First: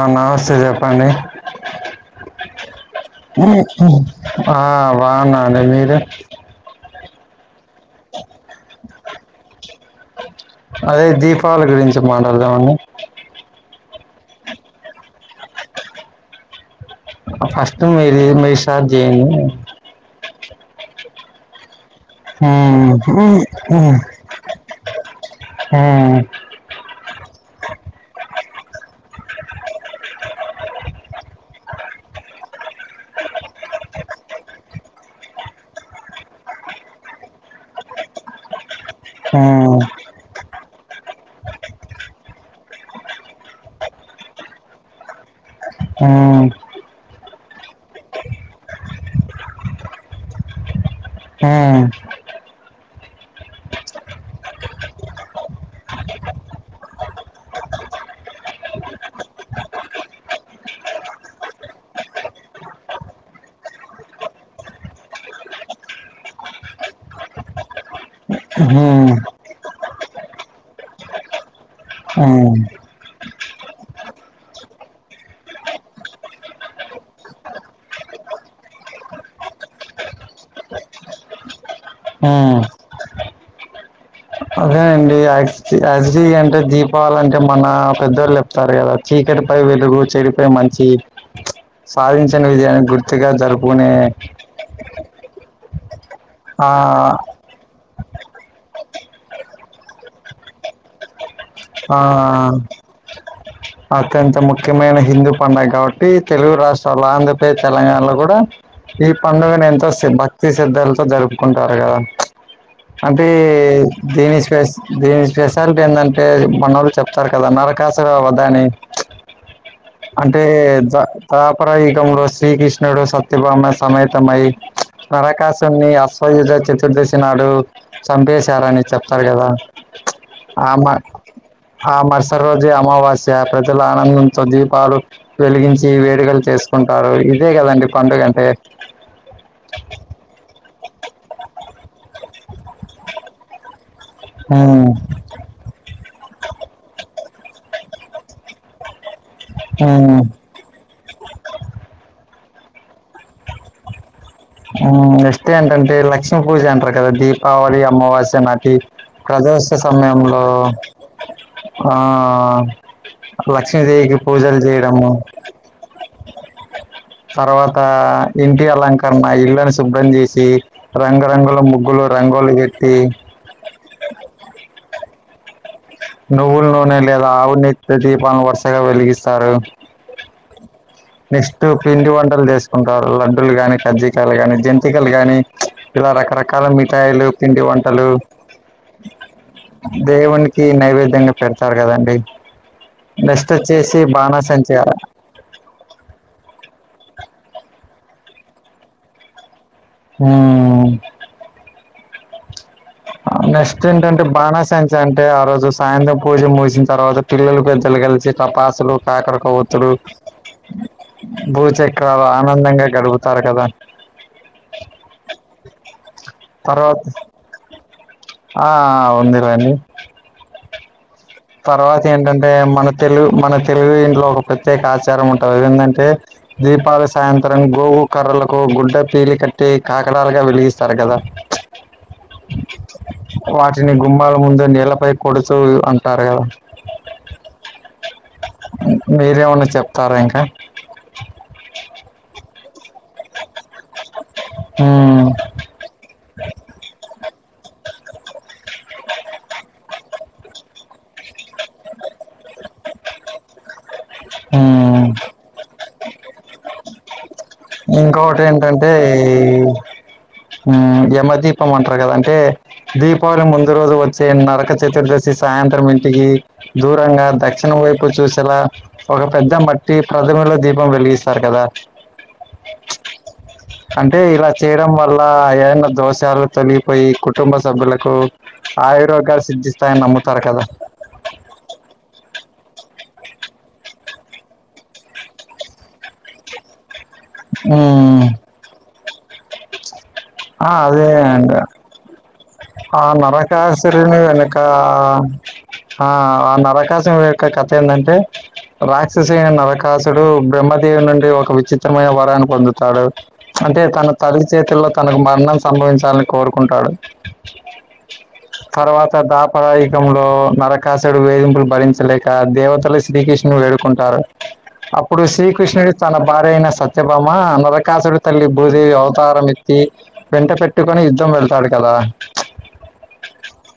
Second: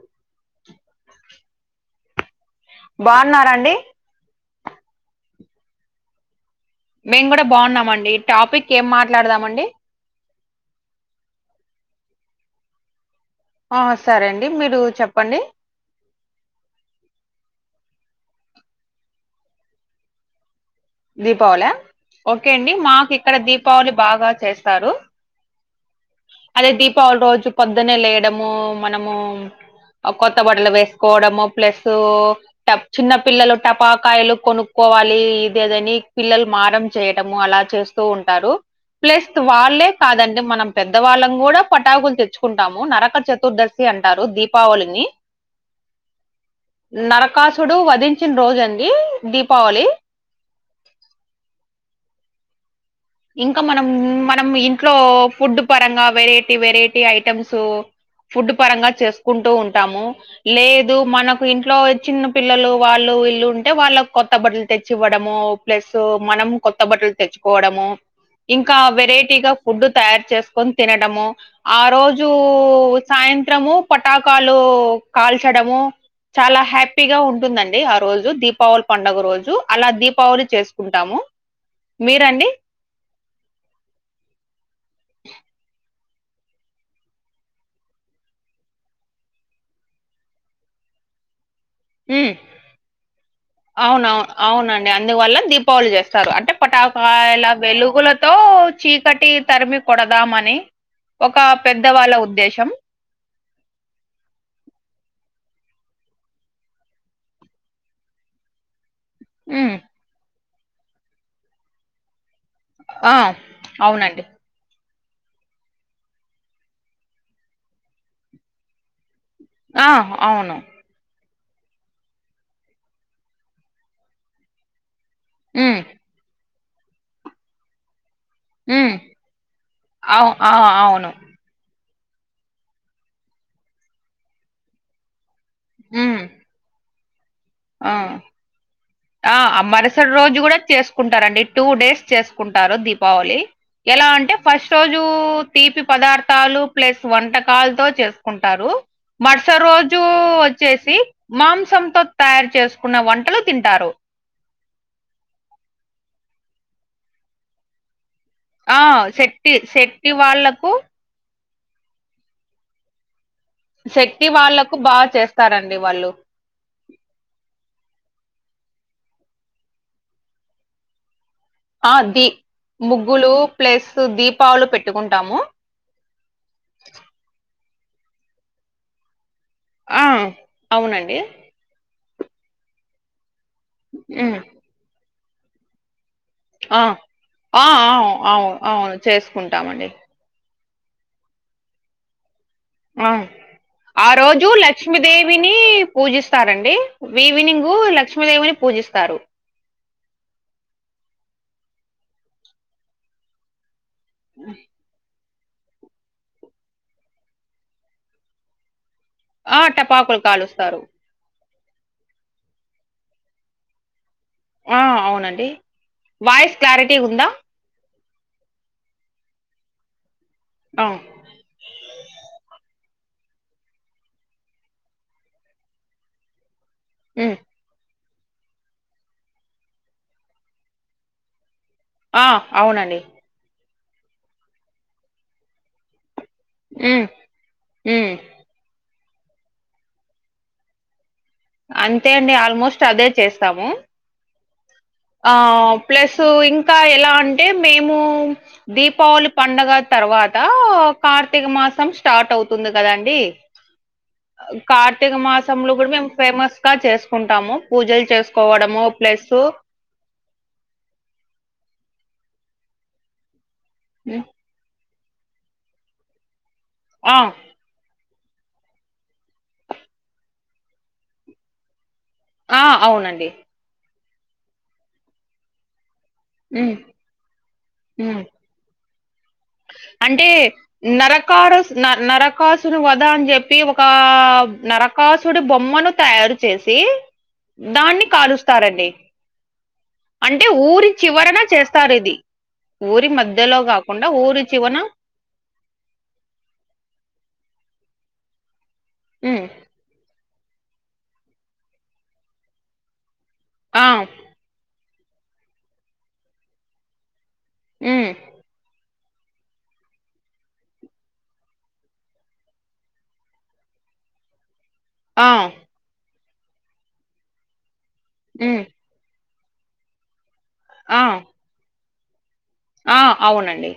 అ నమస్తే చెప్పండి బాగున్నారండి ఆ బావున్నావండి మీరుే మేము కూడా బావున్నామండి టాపిక్ ఏం మాట్లాడదామండి అదే దీపావళి గురించి మాటాడదాం అండి ఆ సరే అండి మీరు చెప్పండి అ ఫస్ట్ మీరి మీరు స్టార్ట్ జెయ్యండి దీపావలా ఓకే అండి హ్మ్ మాకు ఇక్కడ హ్మ్ దీపావళి హ్మ్ బాగా చేస్తారు హ్మ్ అదే దీపావళి రోజు పొద్దున్నే లేయడము మనము అ కొత్త బట్టలు వేసుకోవడము ప్లస్సూ టప్ చిన్న పిల్లలు టపాకాయలు కొనుక్కోవాలీ [unintelligible] దని పిల్లలు మారం చేయడము అలా చేస్తూ ఉంటారు ప్లస్ హ్మ్ వాళ్ళే కాదండి మనం పెద్దవాళ్ళం కూడా పటాకులు తెచ్చుకుంటాము నరక చతుర్దశి అంటారు దీపావళిని హ్మ్ నరకాసుడు వధించిన రోజు అండి దీపావళి హా ఇంక మనం మనం ఇంట్లో ఫుడ్ పరంగా వెరైటీ వెరైటీ ఐటమ్సు ఫుడ్ పరంగా చేసుకుంటూ ఉంటాము లేదు మనకు ఇంట్లో చిన్న పిల్లలు వాళ్ళు వీళ్ళు ఉంటే వాళ్ళక్ కొత్త బట్టలు తెచ్చి ఇవ్వడము ప్లస్సూ మనం కొత్త బట్టలు తెచ్చుకోవడము ఇంకా హ్మ్ వెరైటీగా ఫుడ్ తయారు చేసుకొని తినడము ఆ హ్మ్ రోజూ హ్మ్ సాయంత్రము పటాకాలు కాల్చడము చాలా హ్యాపీగా ఉంటుందండి ఆ రోజు దీపావళి పండగ రోజు అలా దీపావళి చేసుకుంటాము. మీరండి హ్మ్. అదేన్ డి యాక్స్జీ యాక్స్జీ అంటే దీపావళి అంటే మన పెద్దోళ్లు చెప్తారు కదా చీకటి పై వెలుగు చెడి పై మంచి ఉమ్. సాధించన విజయాన్ని గుర్తుగా జరుపుకునే అవునవును అవునండి అందువల్ల దీపావళి చేస్తారు అంటే ఆ పటాకాయల వెలుగుల తో చీకటి తరిమి కొడదామని ఒక పెద్దవాళ్ళ ఆ ఉద్దేశం [unintelligible] అత్యంత ముఖ్యమైన హిందూ పండగ కాబట్టి తెలుగు రాష్ట్రాల్లో ఆంధ్రప్రదే తెలంగాణలో కూడా ఈ పండుగను ఉమ్ ఎంతో శ భక్తి శద్ధలతో జరుపుకుంటారు కదా ఆ అంటే అవునండి దీని స్పెస్ దీని స్పెషాలిటీ ఎందన్ అంటే మనోళ్లు చెప్తారు కదా నరకాసు [unintelligible] ఆ అంటే అవును [unintelligible] తాపరయుగంలో శ్రీకృష్ణుడు సత్యభామ సమేతమై ఉమ్ [unintelligible] అశ్వయుధ చతుర్దశి నాడు చంపే [unintelligible] ఉమ్ చెప్తాడు అవు ఆ [unintelligible] అవును ఆ మరుస రోజే అమావాస్య ప్రజల ఆనందంతో దీపాలు వెలిగించి ఉమ్ వేడుకలు చేస్ కుంటారు ఇదే కదండి ఆ పండుగ అంటే ఆ మరుసటి రోజు కూడ చేసుకుంటారండి టూ డేస్ చేసుకుంటారు దీపావళి ఎలా అంటే ఫస్ట్ హ్మ్ రోజు తీపి పదార్థాలు ప్లస్ వంటకాలతో చేసుకుంటారు మరుస రోజు హ్మ్ వచ్చేసి మాంసంతో తయారు చేసుకున్న వంటలు తింటారు ఆ నెక్ట్ ఏంటంటే లక్ష్మి పూజ అంటారు కదా దీపావళి అమావాస్య న ఆ శెట్టి [unintelligible] శెట్టి సమయంలో వాళ్ళకు ఆ లక్షదేవికి పూజలు చేయడము ఇస్తారండి వాళ్ళు తర్వాత ఇంటి అలంకరణ ఇళ్ళని శుభ్రం చేసి రంగురంగు ఆ ముగ్గులో దీ రంగోలి [unintelligible] ముగ్గులు ప్లస్ దీపాలు పెట్టుకుంటాము నువ్వుల నూనె లేద ఆవు [unintelligible] దీపాలను వరుసగా వెలిగిస్తారు ఆ అవునండి [unintelligible] పిండి వంటలు చేసుకుంటారు లడ్డులుగానీ కజ్జీకాయలు ఉమ్ గాని [unintelligible] జంతికలు గాని ఇలా రకర రకాల ఆ మిఠాయిలు ఆ పిండి వంటలు అవు అవును అవును చేసుకుంటామండి దేవునికి నైవేద్యంగ పెడతారు కదండి ఆ నష్ట్ వచేసి బాణ సంచయాల విని పూజిస్తారండి ఈవినింగ్ లక్ష్మీదేవిని పూజిస్తారు హ నెక్స్ట్ ఏంటంటే బాణాసంచే అంటే ఆ రోజు సాయంత్రం పూజ ముగిసిన తర్వాత పిల్లలు పెద్దలు కలిసి టపాసులు కాకర ఆ కోవతులు టపాకులు కాలుస్తారు భూచక్రాలు ఆనందంగా గడుపుతారు కదా ఆ అవునండి వాయిస్ క్లారిటీ తర్వాత ఉంద ఆ ఉంది [unintelligible] అ తర్వాత ఏంటంటే మన తెలుగు మన తెలుగు ఇంట్లో ఒక ప్రత్యేక ఆచారం ఉంటది అది ఎందంటే దీపాలు ఉమ్ సాయంత గోవు కర్రలకు గుడ్డ పేలి కట్టి కాకడాలుగా వెలిగిస్తారు కదా ఆ అవునండి వాటిని గుమ్మాల ముందు నీళ్లపై కొడుతూ అంటారు కద ఉ ఉ మీరేమన్న చెప్తార ఇంక అంతే అండి ఆల్మోస్ట్ అదే చేస్తము ఉమ్ ఆ ప్లస్ ఇంకా ఎలా అంటే మేము దీపావళి పండగ తర్వాత కార్తీక మాసం స్టార్ట్ అవుతుంది కదండి ఉమ్ కార్తీక మాసంలో కూడా మేము ఫేమస్ గా చేసుకుంటాము పూజలు చేసుకోవడము టే ప్లస్ ఎమదీపం అంటారు కదంటే దీపావళి ముందు రోజు ఉమ్ వచ్చే నరక చతుర్దశి సాయంత్రం ఇంటికి ఆ దూరంగా దక్షిణ వైపు చూసేలా ఒక పెద్ద మట్టి ప్రథమలో దీపం వెలిగిస్తారు కదా ఆ అవునండి అంటే ఇలా చేయడం వల్ల ఏదన్నా దోషాలు ఉమ్ తొలిగిపోయి కుటుంబ సభ్యులకు ఉమ్ ఆయురోగేలు సిద్ధిస్తాయని అంటే నమ్ముతారు కదా నరకాసుని వద అని చెప్పి ఒక నరకాసుడి బొమ్మను తయారు చేసి దాన్ని ఉమ్, కాలుస్తారండి అంటే ఆ ఊరి అదే చివరన అండి చేస్తారు ఇది ఆ ఊరి మధ్యలో కాకుండా నరకాసురుని ఊరి వెనుక చివన ఆ ఆ నరకాసి యొక్క కథ ఏంటంటే రాక్షస ఉమ్ నరకాసుడు బ్రహ్మదేవి నుండి ఒక విచిత్రమైన వరాన్ని పొందుతాడు అంటే ఆ తన తల్లి చేతుల్లో తనకు మరణం సంభవించాలని కోరుకుంటాడు ఉమ్ తర్వాత దాబ పరాయుగంలో నరకాసుడు వేధింపులు భరించలేక దేవతలు శ్రీకృష్ణు వేడుకుంటారు అప్పుడు ఆ శ్రీకృష్ణుడు తన భార్య అయిన సత్యభామ అ నరకాసుడు తల్లి ఉమ్ భూదేవి అవతారం ఎత్తి వెంట పెట్టుకుని ఆ యుద్ధం వెళ్తాడు కదా ఆ అవునండి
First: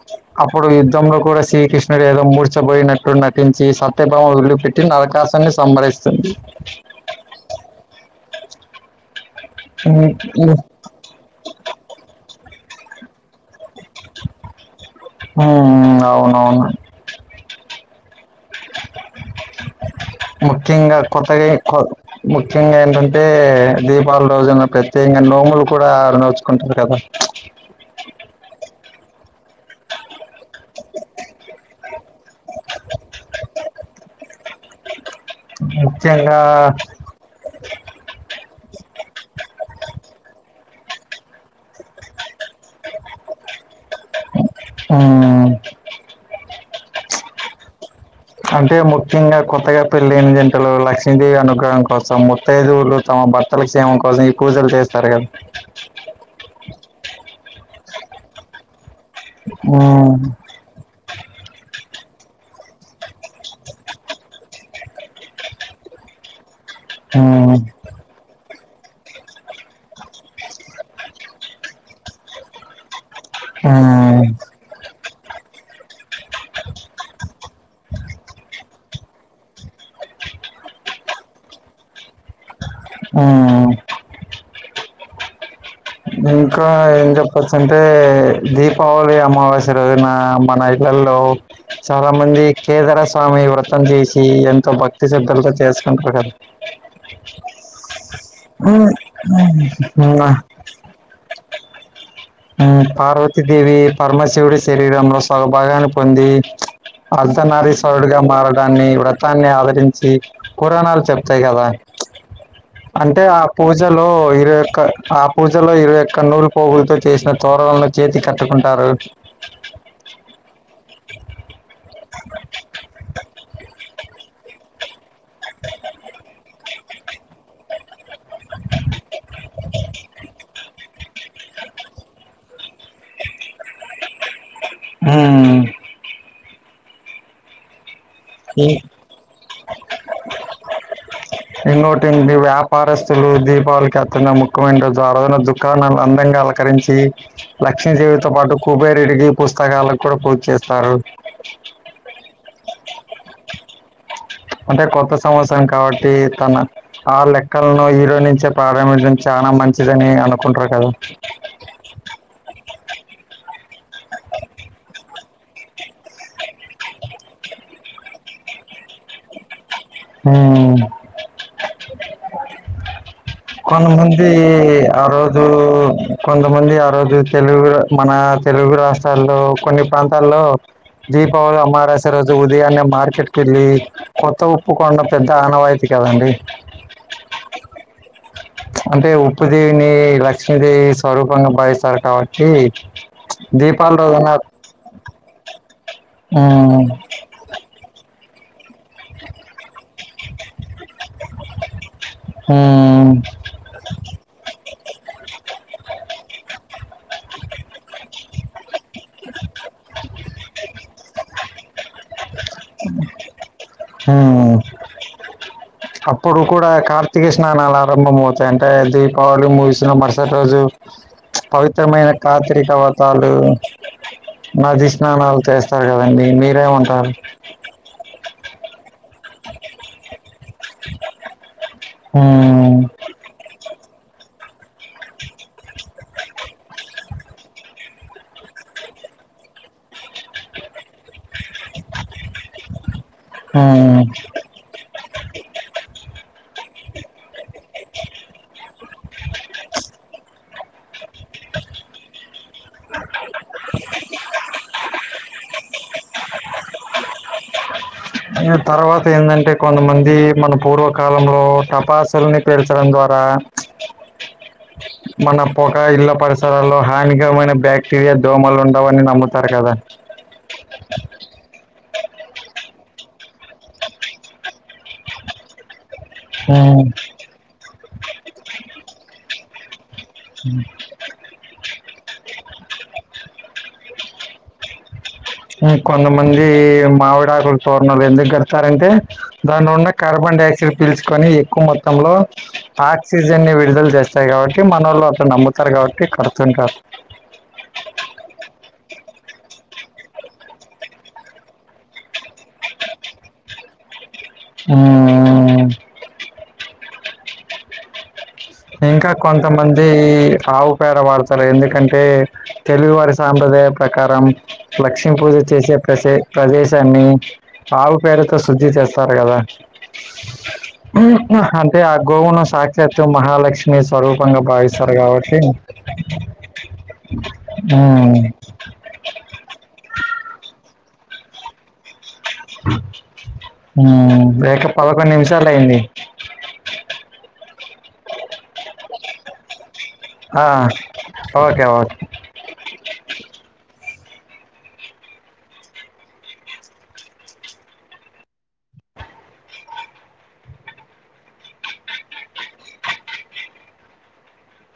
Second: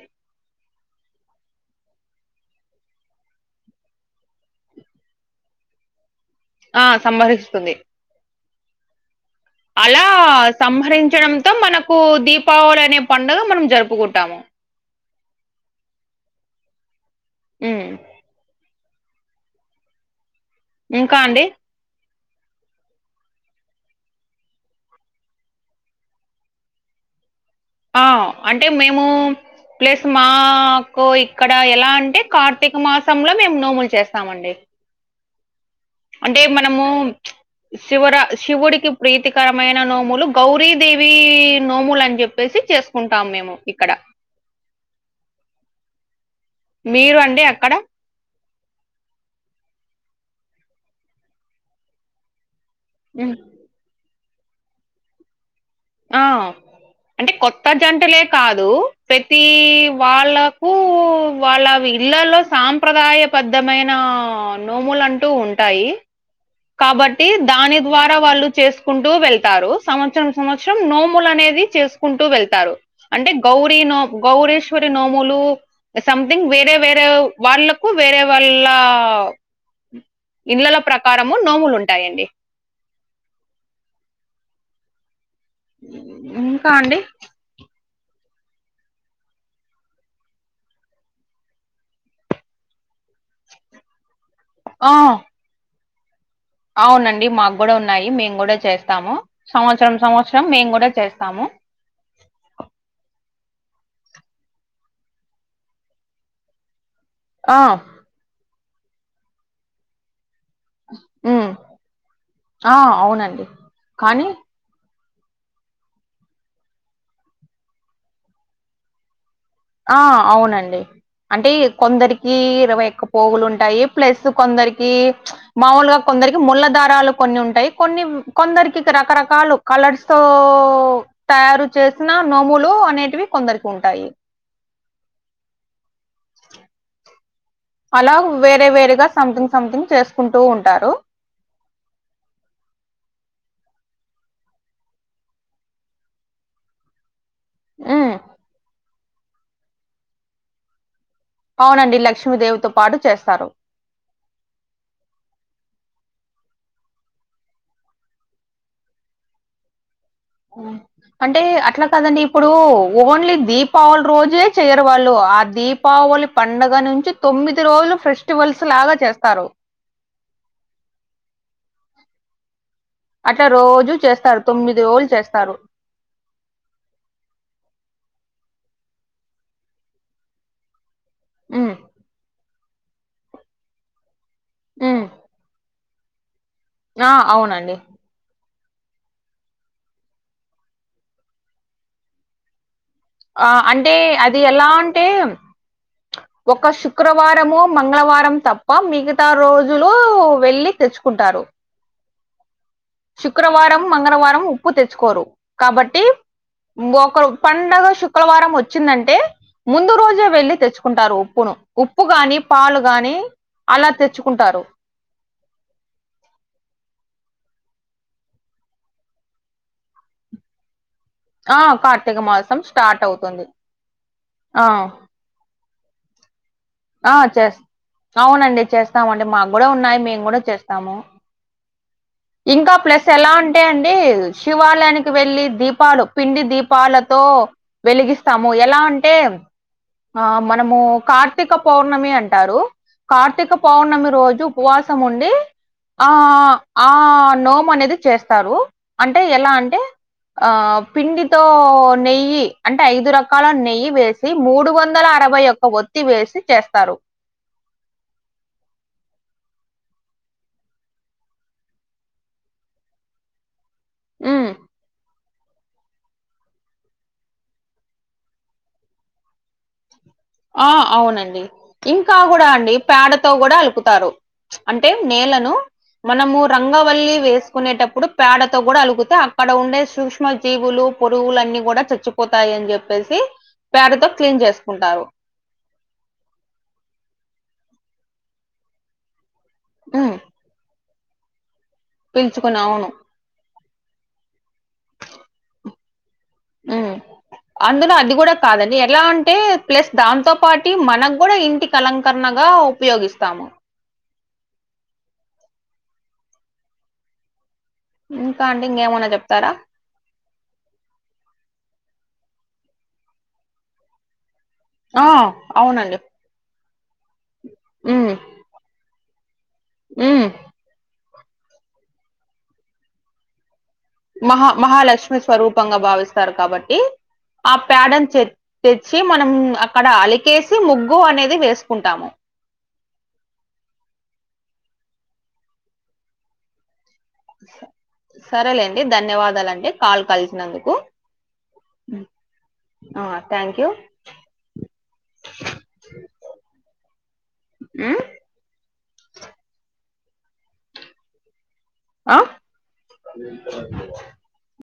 అప్పుడు యుద్ధంలో కూడా శ్రీకృష్ణుడు ఏదో మూర్చబోయినట్టు నటించి సత్యభావ వదిలిపెట్టి నరకాసుడ్ని సంబారిస్తుంది ఆ సంభరిస్తుంది అలా ఉమ్, ఉమ్, సంహరించడంతో మనకు దీపావళి అనే పండుగ మనం జరుపుకుంటాము ఉమ్ అవునవును ఉమ్ ముఖ్యంగా ఇంకా అండి కొత్తగై కొ ముఖ్యంగా ఏంటంటే దీపాళి రోజున ప్రత్యేకంగా నోములు కూడా నోచుకుంటారు కదా ఆ అంటే మేము ప్లస్ మాకు ఇక్కడ ఎలా అంటే కార్ కార్తీక మాసంలో మేము నోములు చేస్తామండి ఉ అంటే మనము శివర శివుడికి ప్రీతికరమైన నోములు గౌరీదేవి నోములని చెప్పేసి చేస్త ఉంటాం మేము ఇక్కడ ఆవున్నా అ మీరు అండి అక్కడ అంటే ముఖ్యంగా కొత్తగా పెళ్లిని జంటలు లక్ష్మీదేవి అనుగ్రహం కోసం ముత్తైదువులు తమ ఉమ్. భర్తల సేమం కోసం ఈ పుజలు చేస్తారు కదా ఆ అంటే కొత్త జంటలే కాదు ప్రతి ఉమ్, వాళ్ళ వాళ్ళ ఇళ్లలో సాంప్రదాయబద్ధమైన నోములు అంటూ ఉంటాయి కాబట్టి ఉమ్, దాని ద్వారా వాళ్ళు చేసుకుంటూ వెళ్తారు సంవత్సరం సంవత్సరం నోములు అనేది చేసుకుంటూ వెళ్తారు అంటే గౌరీ నో ఉమ్, గౌరీశ్వరి నోములు సంథింగ్ వేరే వేరే వాళ్ళలకు వేరే వాళ్ళ ఇళ్లల ప్రకారము నోములు ఉంటాయండి ఆ ఇంకా ఏం చెప్ పచ్చంటే దీపావళి అమావాస్య రోజున మన ఇళ్లల్లో చాలా మంది కేదరస్వామి వ్రతం చేసి ఎంతో ఆ భక్తి శ్రద్ధలతో చేసుకుంటారు కదా అవునండి మాకు కూడా ఉన్నాయి మేము కూడా చేస్తాము సంవత్సరం సంవత్సరం మేము కూడా చేస్తాము పార్వతీదేవి పరమశివుడి శరీరంలో సగ భాగాన్ని పొంది అర్ధ ఆ నారీశ్వరుడిగా మారడాన్ని వ్రతాన్ని ఆదరించి పురాణాలు చెప్తాయి ఉమ్, కదా ఆ అంటే ఆ అవునండి పూజలో కానీ ఇరుయొక్క ఆ పూజలో ఇరవై ఒక్క నూలు పోగులతో చేసిన తోరనాలను చేతి కట్టుకుంటారు ఆ అవునండి అంటే కొందరికి ఇరవై ఒక్క పోగులు ఉంటాయి ప్లస్ కొందరికి మామూలుగా కొందరికి ముళ్ల దారాలు కొన్ని ఉంటాయి కొన్ని కొందరికి రకరకాలు కలర్స్ తో తయారు చేసిన నోములు అనేటివి కొందరికి ఉంటాయి మ్మ్ అలా వేరే వేరేగా సంథింగ్ సంథింగ్ చేసుకుంటూ ఉంటారు ఇన్నోటింటి వ్యాపారస్తులు దీపావళికి అతున్న ముఖ్యమైన రోజు ఆజన దుకాణాలు అందంగాల కరించి ఉమ్ లక్ష్మీదేవితో పాటు కుబేరుడికి పుస్తకాలకు కూడా పూజ చేస్తారు అవునండి లక్ష్మీదేవితో పాటు చేస్తారు అంటే కొత్త సంవత్సరం కాబట్టి తన ఆ లెక్కలను ఈరో నుంచే ప్రారంభించడం చాలా మంచిదని అను అంటే అట్లా కదండి ఇప్పుడు ఓన్లీ దీపావళి రోజే చేయరు వాళ్ళు ఆ దీపావళి పండుగ నుంచి తొమ్మిది రోజులు ఫెస్టివల్స్ లాగా చేస్తారు హ్మ్ అట్లా కొన రోజు మంది చేస్తారు తొమ్మిది ఆ రోజులు రోజు చేస్తారు కొంతమంది ఆ రోజు తెలుగు మన తెలుగు రాష్ట్రాల్లో కొన్ని ప్రాంతాల్లో దీపావళి ఉమ్ అమారాస్య రోజు ఉదయాన్నే మార్కెట్కెళ్ళి కొత్త కొండ ఉమ్ పెద్ద ఆనవాయితీ కదండి ఆ అవునండి అంటే ఉప్పు దేవిని లక్ష్మీదేవి స్వరూపంగా భావిస్తారు కాబట్టి ఆ అంటే దీపాల రోజున అది ఎలా అంటే ఒక ఉమ్, శు క్రవారము మంగళవారం తప్ప మిగతా రోజులు వెళ్ళి తెచ్చుకుంటారు ఉమ్, శుక్రవారము మంగళవారము ఉప్పు తెచ్చుకోరు కాబట్టి ఒక పండగ శుక్రవారం వచ్చిందంటే ముందు రోజే వెళ్ళి తెచ్చుకుంటారు ఉప్పును ఉప్పు గాని పాలు గాని అలా ఉమ్. తెచ్చుకుంటారు అప్పుడు కూడా కార్తీక స్నానాలు ఆరంభం అవుతాయి అంటే దీపావళి ముగిసిన మరుసటి రోజు ఆ పవిత్రమైన కార్తీక మాసం కాత్రిక స్టార్ట్ వ్రతాలు అవుతుంది ఆ నది స్నానాలు చేస్తారు కదండి మీరేమన్ ఆ చేస్ అవునండి చేస్తామండి మాకూడా ఉన్నాయి మేము కూడా చేస్ తము ఇంకా ఉమ్, ప్లస్ ఎలా ఉంటాయండి శివాలయానికి వెళ్ళి దీపాలు పిండి దీపాలతో వెలిగిస్తాము ఎలా అంటే ఆ మనము కార్తీక పౌర్ణమి అంటారు కార్తీక ఉమ్. పౌర్ణమి రోజు ఉపవాసం ఉండి ఆ ఆ నోము అనేది చేస్తారు అంటే ఎలా అంటే ఆ పిండితో నెయ్యి అంటే ఐదు రక్ అలా నెయ్యి వేసి మూడు వందల అరవై యొక్క ఒత్తి వేసి చేస్తారు తర్వాత ఏన్దంటే కొంతమంది మన పూర్వకాలంలో టపాసుల్ని పేల్చడం ద్వారా చ్ ఉమ్ మన పొక ఇళ్ళ పరిసరాల్లో హానికరమైన బ్యాక్టీరియా దోమలు ఉండవని నమ్ముతారు కదా ఆ అవునండి ఇంకా కూడా అండి పేడతో కూడా అలుకుతారు అంటే నేలను మనము ఉమ్, రంగవల్లి వేసుకునేటప్పుడు పేడతో కూడా అలుకుతే అక్కడ ఉండే సూక్ష్మ జీవులు పొట్ పురుగులన్నీ కూడా చచ్చిపోతాయి అని చెప్పేసి పేడతో క్లీన్ చేసుకుంటారు కొంతమంది మావిడాకుల తోరణాలు ఎందుకు కడతారంటే దానిలో ఉన్న హ్మ్ కార్బన్ డై ఆక్సైడ్ పీల్చుకొని ఎక్కువ మొత్తంలో పీల్చుకుని అవును. అన్ సిజన్ని విడుదల చేస్తాయి కాబట్టి మనొళ్లు అట్ల నమ్ముతారు కాబట్టి కడుతారు హ్మ్ అందులో అది కూడా కాదండి ఎలా అంటే ప్లస్ దాంతో పాటి మనకు కూడా ఇంటికి అలంకరణగా ఉపయోగిస్తా ఉమ్ ఇంకా ఆండీ ఇంకా కొంతమంద్ అది ఆవుపేడ వాడ్తారు ఎందుకంటే తెలుగువారి సాంప్రదాయ ప్రకారం ఆ లక్ష్మీ పూజ చేసే అవునండి. ప్రసె ప్రదేశాన్ని ఆవు పేడతో శుద్ధి చేస్తారు కదా ఉమ్ హ్మ్ హు అంటే ఆ గోవును సాక్షతు మహాలక్ మీ సదువ్ మహా మహాలక్ష్మి స్వరూపంగా భావిస్తారు కాబట్టి ఆ పేడన్ ఉమ్ చే చ్చి మనం అక్కడ అలికేసి ముగ్గు అనేది వేసుకుంటాము హ్మ్ లేక పదకొండు నిమిషాలు అయింది సరేలేండి ధన్యవాదాలండి ఆ కలిసినందుకు ఓకే ఓకే హ్మ్ ఆ థాంక్యూ హ్మ్ ఆ